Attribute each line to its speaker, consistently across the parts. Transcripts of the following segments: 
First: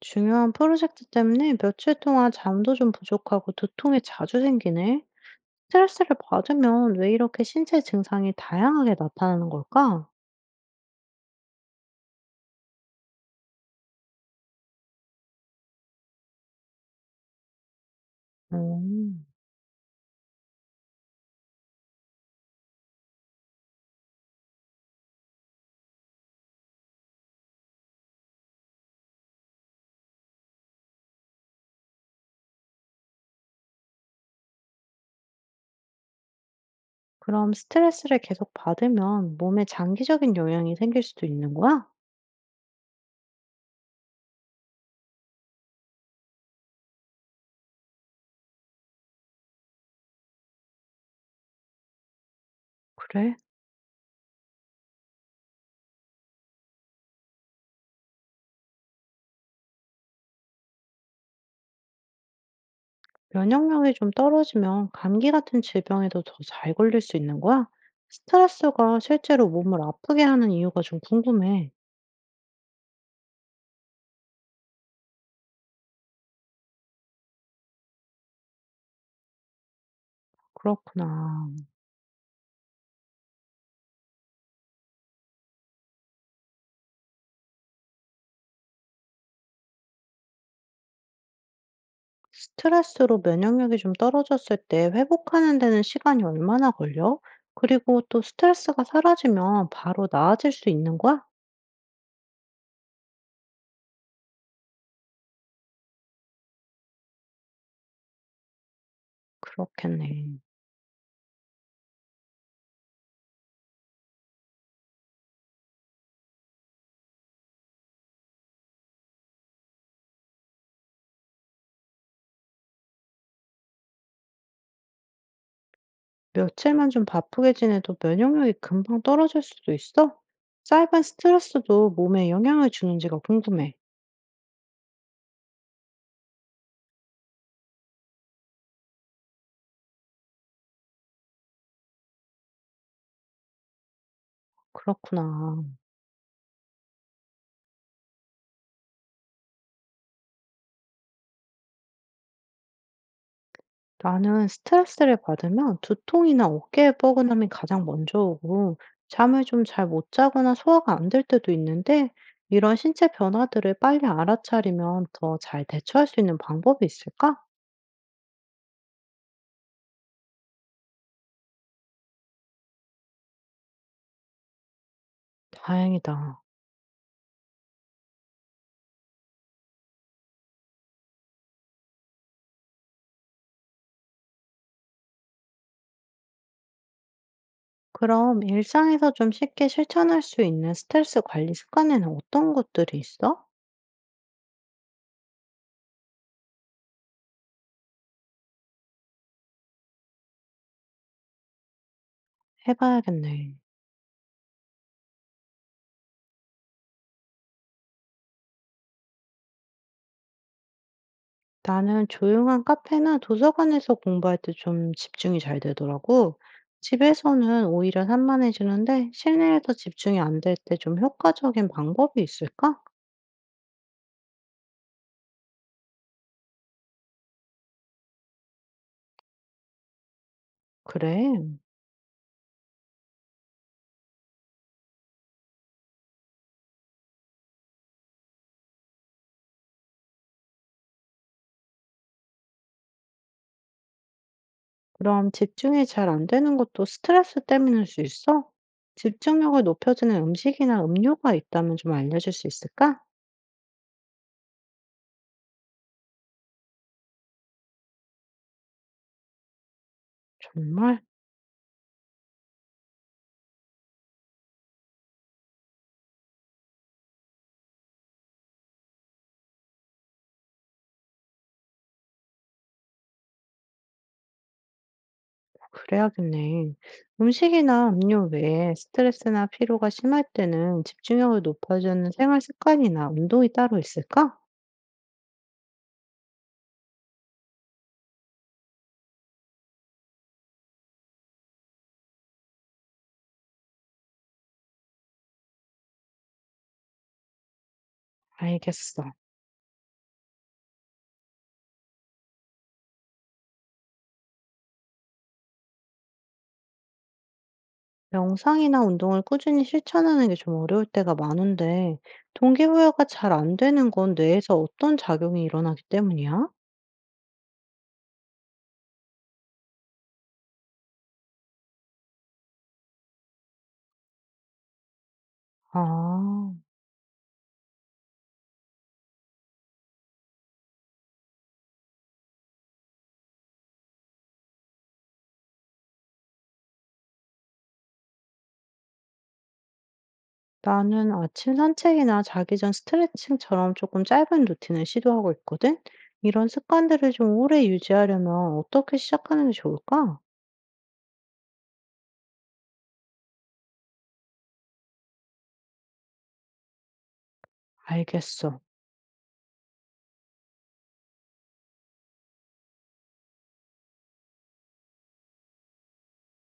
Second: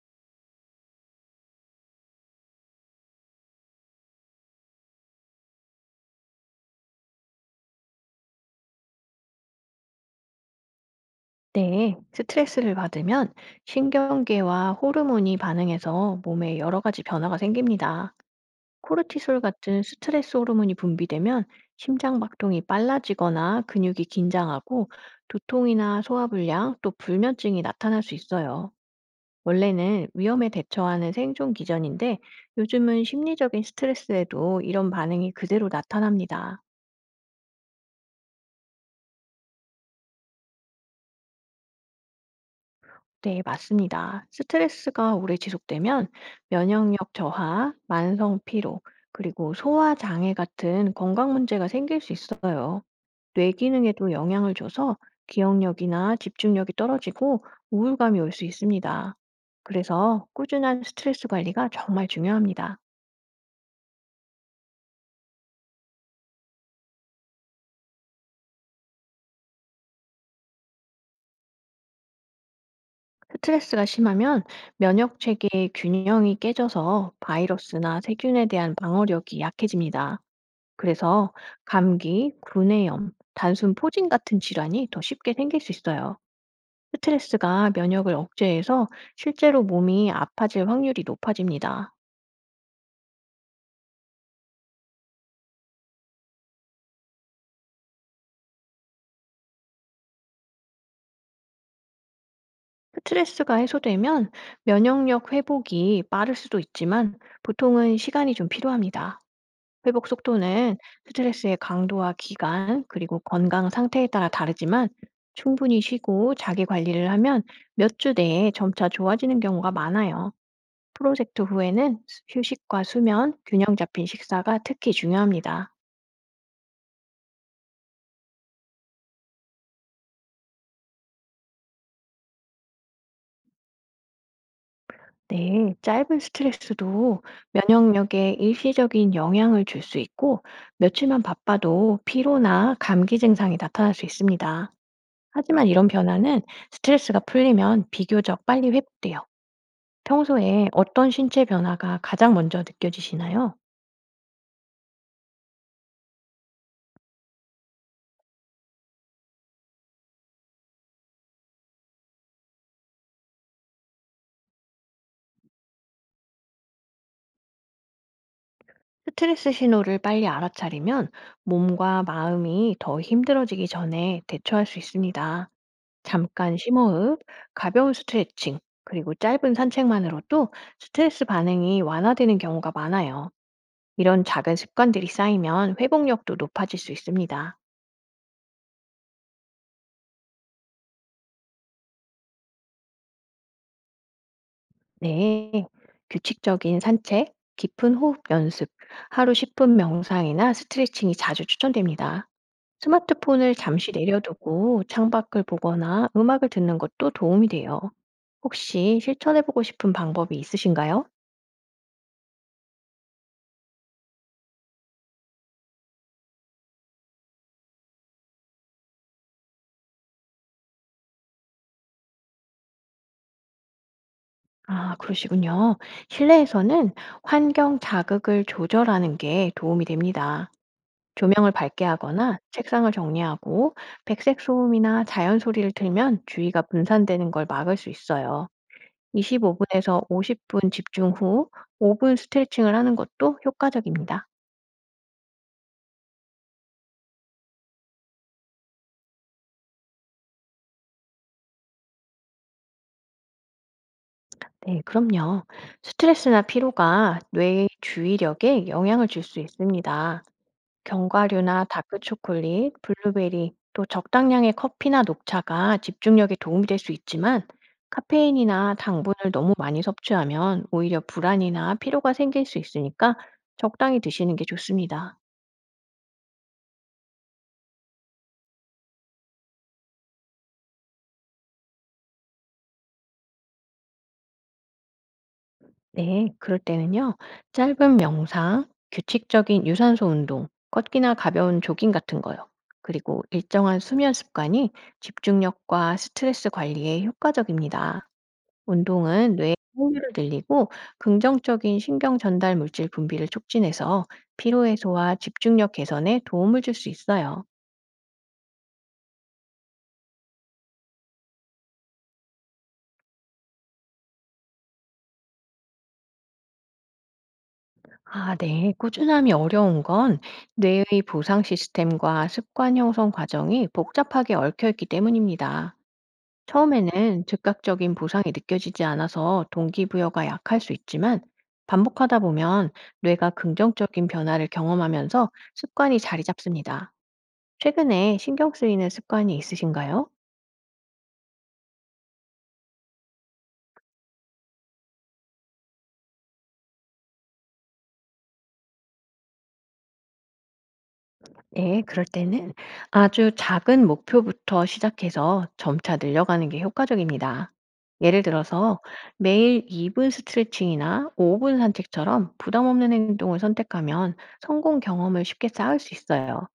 Speaker 1: 중요한 프로젝트 때문에 며칠 동안 잠도 좀 부족하고 두통이 자주 생기네. 스트레스를 받으면 왜 이렇게 신체 증상이 다양하게 나타나는 걸까?
Speaker 2: 네, 스트레스를 받으면 신경계와 호르몬이 반응해서 몸에 여러 가지 변화가 생깁니다.
Speaker 1: 음,
Speaker 2: 코르티솔 같은 스트레스 호르몬이 분비되면 심장 박동이 빨라지거나 근육이 긴장하고 두통이나 소화불량 또 불면증이 나타날 수 있어요. 원래는 위험에 대처하는 생존 기전인데 요즘은 심리적인 스트레스에도 이런 반응이 그대로 나타납니다.
Speaker 1: 그럼 스트레스를 계속 받으면 몸에 장기적인 영향이 생길 수도 있는 거야?
Speaker 2: 네, 맞습니다. 스트레스가 오래 지속되면 면역력 저하, 만성 피로, 그리고 소화 장애 같은 건강 문제가 생길 수 있어요.
Speaker 1: 그래.
Speaker 2: 뇌 기능에도 영향을 줘서 기억력이나 집중력이 떨어지고 우울감이 올 수 있습니다. 그래서 꾸준한 스트레스 관리가 정말 중요합니다.
Speaker 1: 면역력이 좀 떨어지면 감기 같은 질병에도 더 잘 걸릴 수 있는 거야? 스트레스가 실제로 몸을 아프게 하는 이유가 좀 궁금해.
Speaker 2: 스트레스가 심하면 면역 체계의 균형이 깨져서 바이러스나 세균에 대한 방어력이 약해집니다. 그래서
Speaker 1: 그렇구나.
Speaker 2: 감기, 구내염, 단순 포진 같은 질환이 더 쉽게 생길 수 있어요. 스트레스가 면역을 억제해서 실제로 몸이 아파질 확률이 높아집니다.
Speaker 1: 스트레스로 면역력이 좀 떨어졌을 때 회복하는 데는 시간이 얼마나 걸려? 그리고 또 스트레스가 사라지면 바로 나아질 수 있는 거야?
Speaker 2: 스트레스가 해소되면 면역력 회복이 빠를 수도 있지만 보통은 시간이 좀 필요합니다. 회복
Speaker 1: 그렇겠네.
Speaker 2: 속도는 스트레스의 강도와 기간, 그리고 건강 상태에 따라 다르지만 충분히 쉬고 자기 관리를 하면 몇 주 내에 점차 좋아지는 경우가 많아요. 프로젝트 후에는 휴식과 수면, 균형 잡힌 식사가 특히 중요합니다.
Speaker 1: 며칠만 좀 바쁘게 지내도 면역력이 금방 떨어질 수도 있어? 짧은 스트레스도 몸에 영향을 주는지가 궁금해.
Speaker 2: 네, 짧은 스트레스도 면역력에 일시적인 영향을 줄 수 있고, 며칠만 바빠도 피로나 감기 증상이 나타날 수 있습니다.
Speaker 1: 그렇구나.
Speaker 2: 하지만 이런 변화는 스트레스가 풀리면 비교적 빨리 회복돼요. 평소에 어떤 신체 변화가 가장 먼저 느껴지시나요?
Speaker 1: 나는 스트레스를 받으면 두통이나 어깨에 뻐근함이 가장 먼저 오고, 잠을 좀 잘 못 자거나 소화가 안 될 때도 있는데, 이런 신체 변화들을 빨리 알아차리면 더 잘 대처할 수 있는 방법이 있을까?
Speaker 2: 스트레스 신호를 빨리 알아차리면 몸과 마음이 더 힘들어지기 전에 대처할 수 있습니다.
Speaker 1: 다행이다.
Speaker 2: 잠깐 심호흡, 가벼운 스트레칭, 그리고 짧은 산책만으로도 스트레스 반응이 완화되는 경우가 많아요. 이런 작은 습관들이 쌓이면 회복력도 높아질 수 있습니다.
Speaker 1: 그럼 일상에서 좀 쉽게 실천할 수 있는 스트레스 관리 습관에는 어떤 것들이 있어?
Speaker 2: 네. 규칙적인 산책, 깊은 호흡 연습, 하루 10분 명상이나 스트레칭이 자주 추천됩니다.
Speaker 1: 해봐야겠네.
Speaker 2: 스마트폰을 잠시 내려두고 창밖을 보거나 음악을 듣는 것도 도움이 돼요. 혹시 실천해보고 싶은 방법이 있으신가요?
Speaker 1: 나는 조용한 카페나 도서관에서 공부할 때 좀 집중이 잘 되더라고. 집에서는 오히려 산만해지는데 실내에서 집중이 안 될 때 좀 효과적인 방법이 있을까?
Speaker 2: 아, 그러시군요. 실내에서는 환경 자극을 조절하는 게 도움이 됩니다. 조명을
Speaker 1: 그래.
Speaker 2: 밝게 하거나 책상을 정리하고 백색 소음이나 자연 소리를 틀면 주의가 분산되는 걸 막을 수 있어요. 25분에서 50분 집중 후 5분 스트레칭을 하는 것도 효과적입니다.
Speaker 1: 그럼 집중이 잘 안 되는 것도 스트레스 때문일 수 있어? 집중력을 높여주는 음식이나 음료가 있다면 좀 알려줄 수 있을까?
Speaker 2: 네, 그럼요. 스트레스나 피로가 뇌의 주의력에 영향을 줄 수 있습니다.
Speaker 1: 정말?
Speaker 2: 견과류나 다크 초콜릿, 블루베리, 또 적당량의 커피나 녹차가 집중력에 도움이 될 수 있지만 카페인이나 당분을 너무 많이 섭취하면 오히려 불안이나 피로가 생길 수 있으니까 적당히 드시는 게 좋습니다.
Speaker 1: 그래야겠네. 음식이나 음료 외에 스트레스나 피로가 심할 때는 집중력을 높여주는 생활 습관이나 운동이 따로 있을까?
Speaker 2: 네, 그럴 때는요. 짧은 명상, 규칙적인 유산소 운동, 걷기나 가벼운 조깅 같은 거요. 그리고 일정한 수면 습관이 집중력과 스트레스 관리에 효과적입니다.
Speaker 1: 알겠어.
Speaker 2: 운동은 뇌의 활류를 늘리고 긍정적인 신경 전달 물질 분비를 촉진해서 피로 해소와 집중력 개선에 도움을 줄 수 있어요.
Speaker 1: 명상이나 운동을 꾸준히 실천하는 게 좀 어려울 때가 많은데, 동기부여가 잘 안 되는 건 뇌에서 어떤 작용이 일어나기 때문이야?
Speaker 2: 아, 네. 꾸준함이 어려운 건 뇌의 보상 시스템과 습관 형성 과정이 복잡하게 얽혀 있기 때문입니다.
Speaker 1: 아,
Speaker 2: 처음에는 즉각적인 보상이 느껴지지 않아서 동기부여가 약할 수 있지만 반복하다 보면 뇌가 긍정적인 변화를 경험하면서 습관이 자리 잡습니다. 최근에 신경 쓰이는 습관이 있으신가요?
Speaker 1: 나는 아침 산책이나 자기 전 스트레칭처럼 조금 짧은 루틴을 시도하고 있거든? 이런 습관들을 좀 오래 유지하려면 어떻게 시작하는 게 좋을까?
Speaker 2: 네, 그럴 때는 아주 작은 목표부터 시작해서 점차 늘려가는 게 효과적입니다. 예를
Speaker 1: 알겠어.
Speaker 2: 들어서 매일 2분 스트레칭이나 5분 산책처럼 부담 없는 행동을 선택하면 성공 경험을 쉽게 쌓을 수 있어요.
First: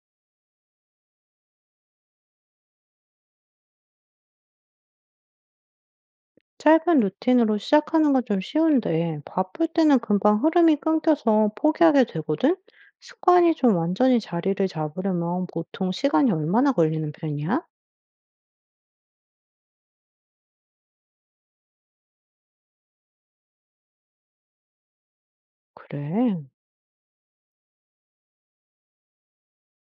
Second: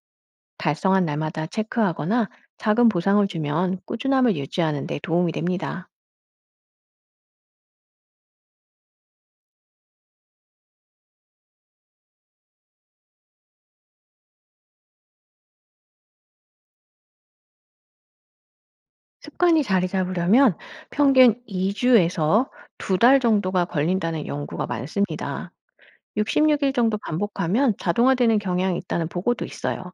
Speaker 2: 달성한 날마다 체크하거나 작은 보상을 주면 꾸준함을 유지하는 데 도움이 됩니다.
Speaker 1: 짧은 루틴으로 시작하는 건 좀 쉬운데, 바쁠 때는 금방 흐름이 끊겨서 포기하게 되거든? 습관이 좀 완전히 자리를 잡으려면 보통 시간이 얼마나 걸리는 편이야?
Speaker 2: 습관이 자리 잡으려면 평균 2주에서 2달 정도가 걸린다는 연구가 많습니다.
Speaker 1: 그래.
Speaker 2: 66일 정도 반복하면 자동화되는 경향이 있다는 보고도 있어요.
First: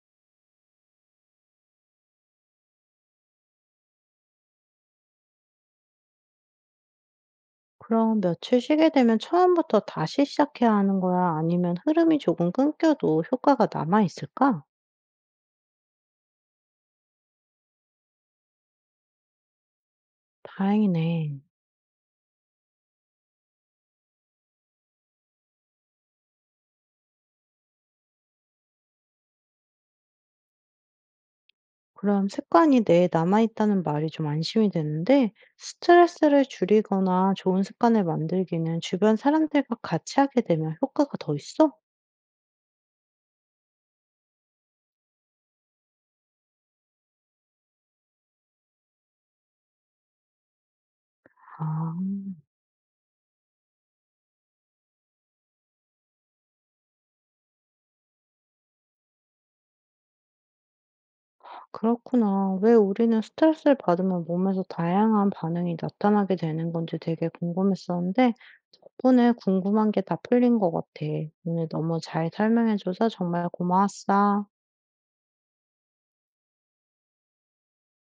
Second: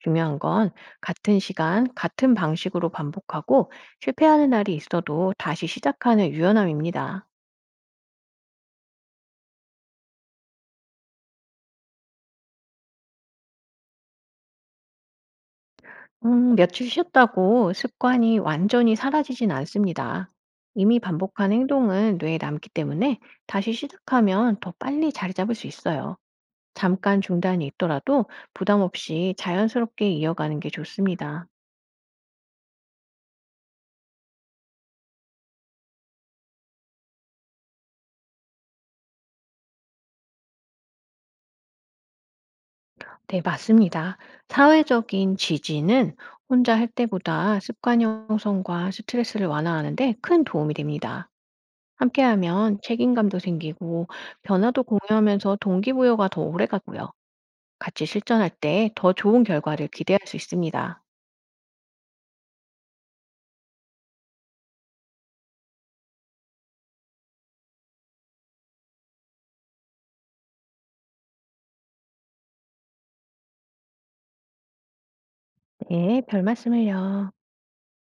Speaker 2: 중요한 건 같은 시간, 같은 방식으로 반복하고 실패하는 날이 있어도 다시 시작하는 유연함입니다.
Speaker 1: 그럼 며칠 쉬게 되면 처음부터 다시 시작해야 하는 거야? 아니면 흐름이 조금 끊겨도 효과가 남아 있을까?
Speaker 2: 며칠 쉬었다고 습관이 완전히 사라지진 않습니다. 이미
Speaker 1: 다행이네.
Speaker 2: 반복한 행동은 뇌에 남기 때문에 다시 시작하면 더 빨리 자리 잡을 수 있어요. 잠깐 중단이 있더라도 부담 없이 자연스럽게 이어가는 게 좋습니다.
Speaker 1: 그럼 습관이 뇌에 남아있다는 말이 좀 안심이 되는데, 스트레스를 줄이거나 좋은 습관을 만들기는 주변 사람들과 같이 하게 되면 효과가 더 있어?
Speaker 2: 네, 맞습니다. 사회적인 지지는 혼자 할 때보다 습관 형성과 스트레스를 완화하는데 큰 도움이 됩니다.
Speaker 1: 아,
Speaker 2: 함께하면 책임감도 생기고 변화도 공유하면서 동기부여가 더 오래 가고요. 같이 실천할 때 더 좋은 결과를 기대할 수 있습니다.
Speaker 1: 그렇구나. 왜 우리는 스트레스를 받으면 몸에서 다양한 반응이 나타나게 되는 건지 되게 궁금했었는데, 덕분에 궁금한 게 다 풀린 것 같아. 오늘 너무 잘 설명해줘서 정말 고마웠어.
Speaker 2: 네, 별 말씀을요.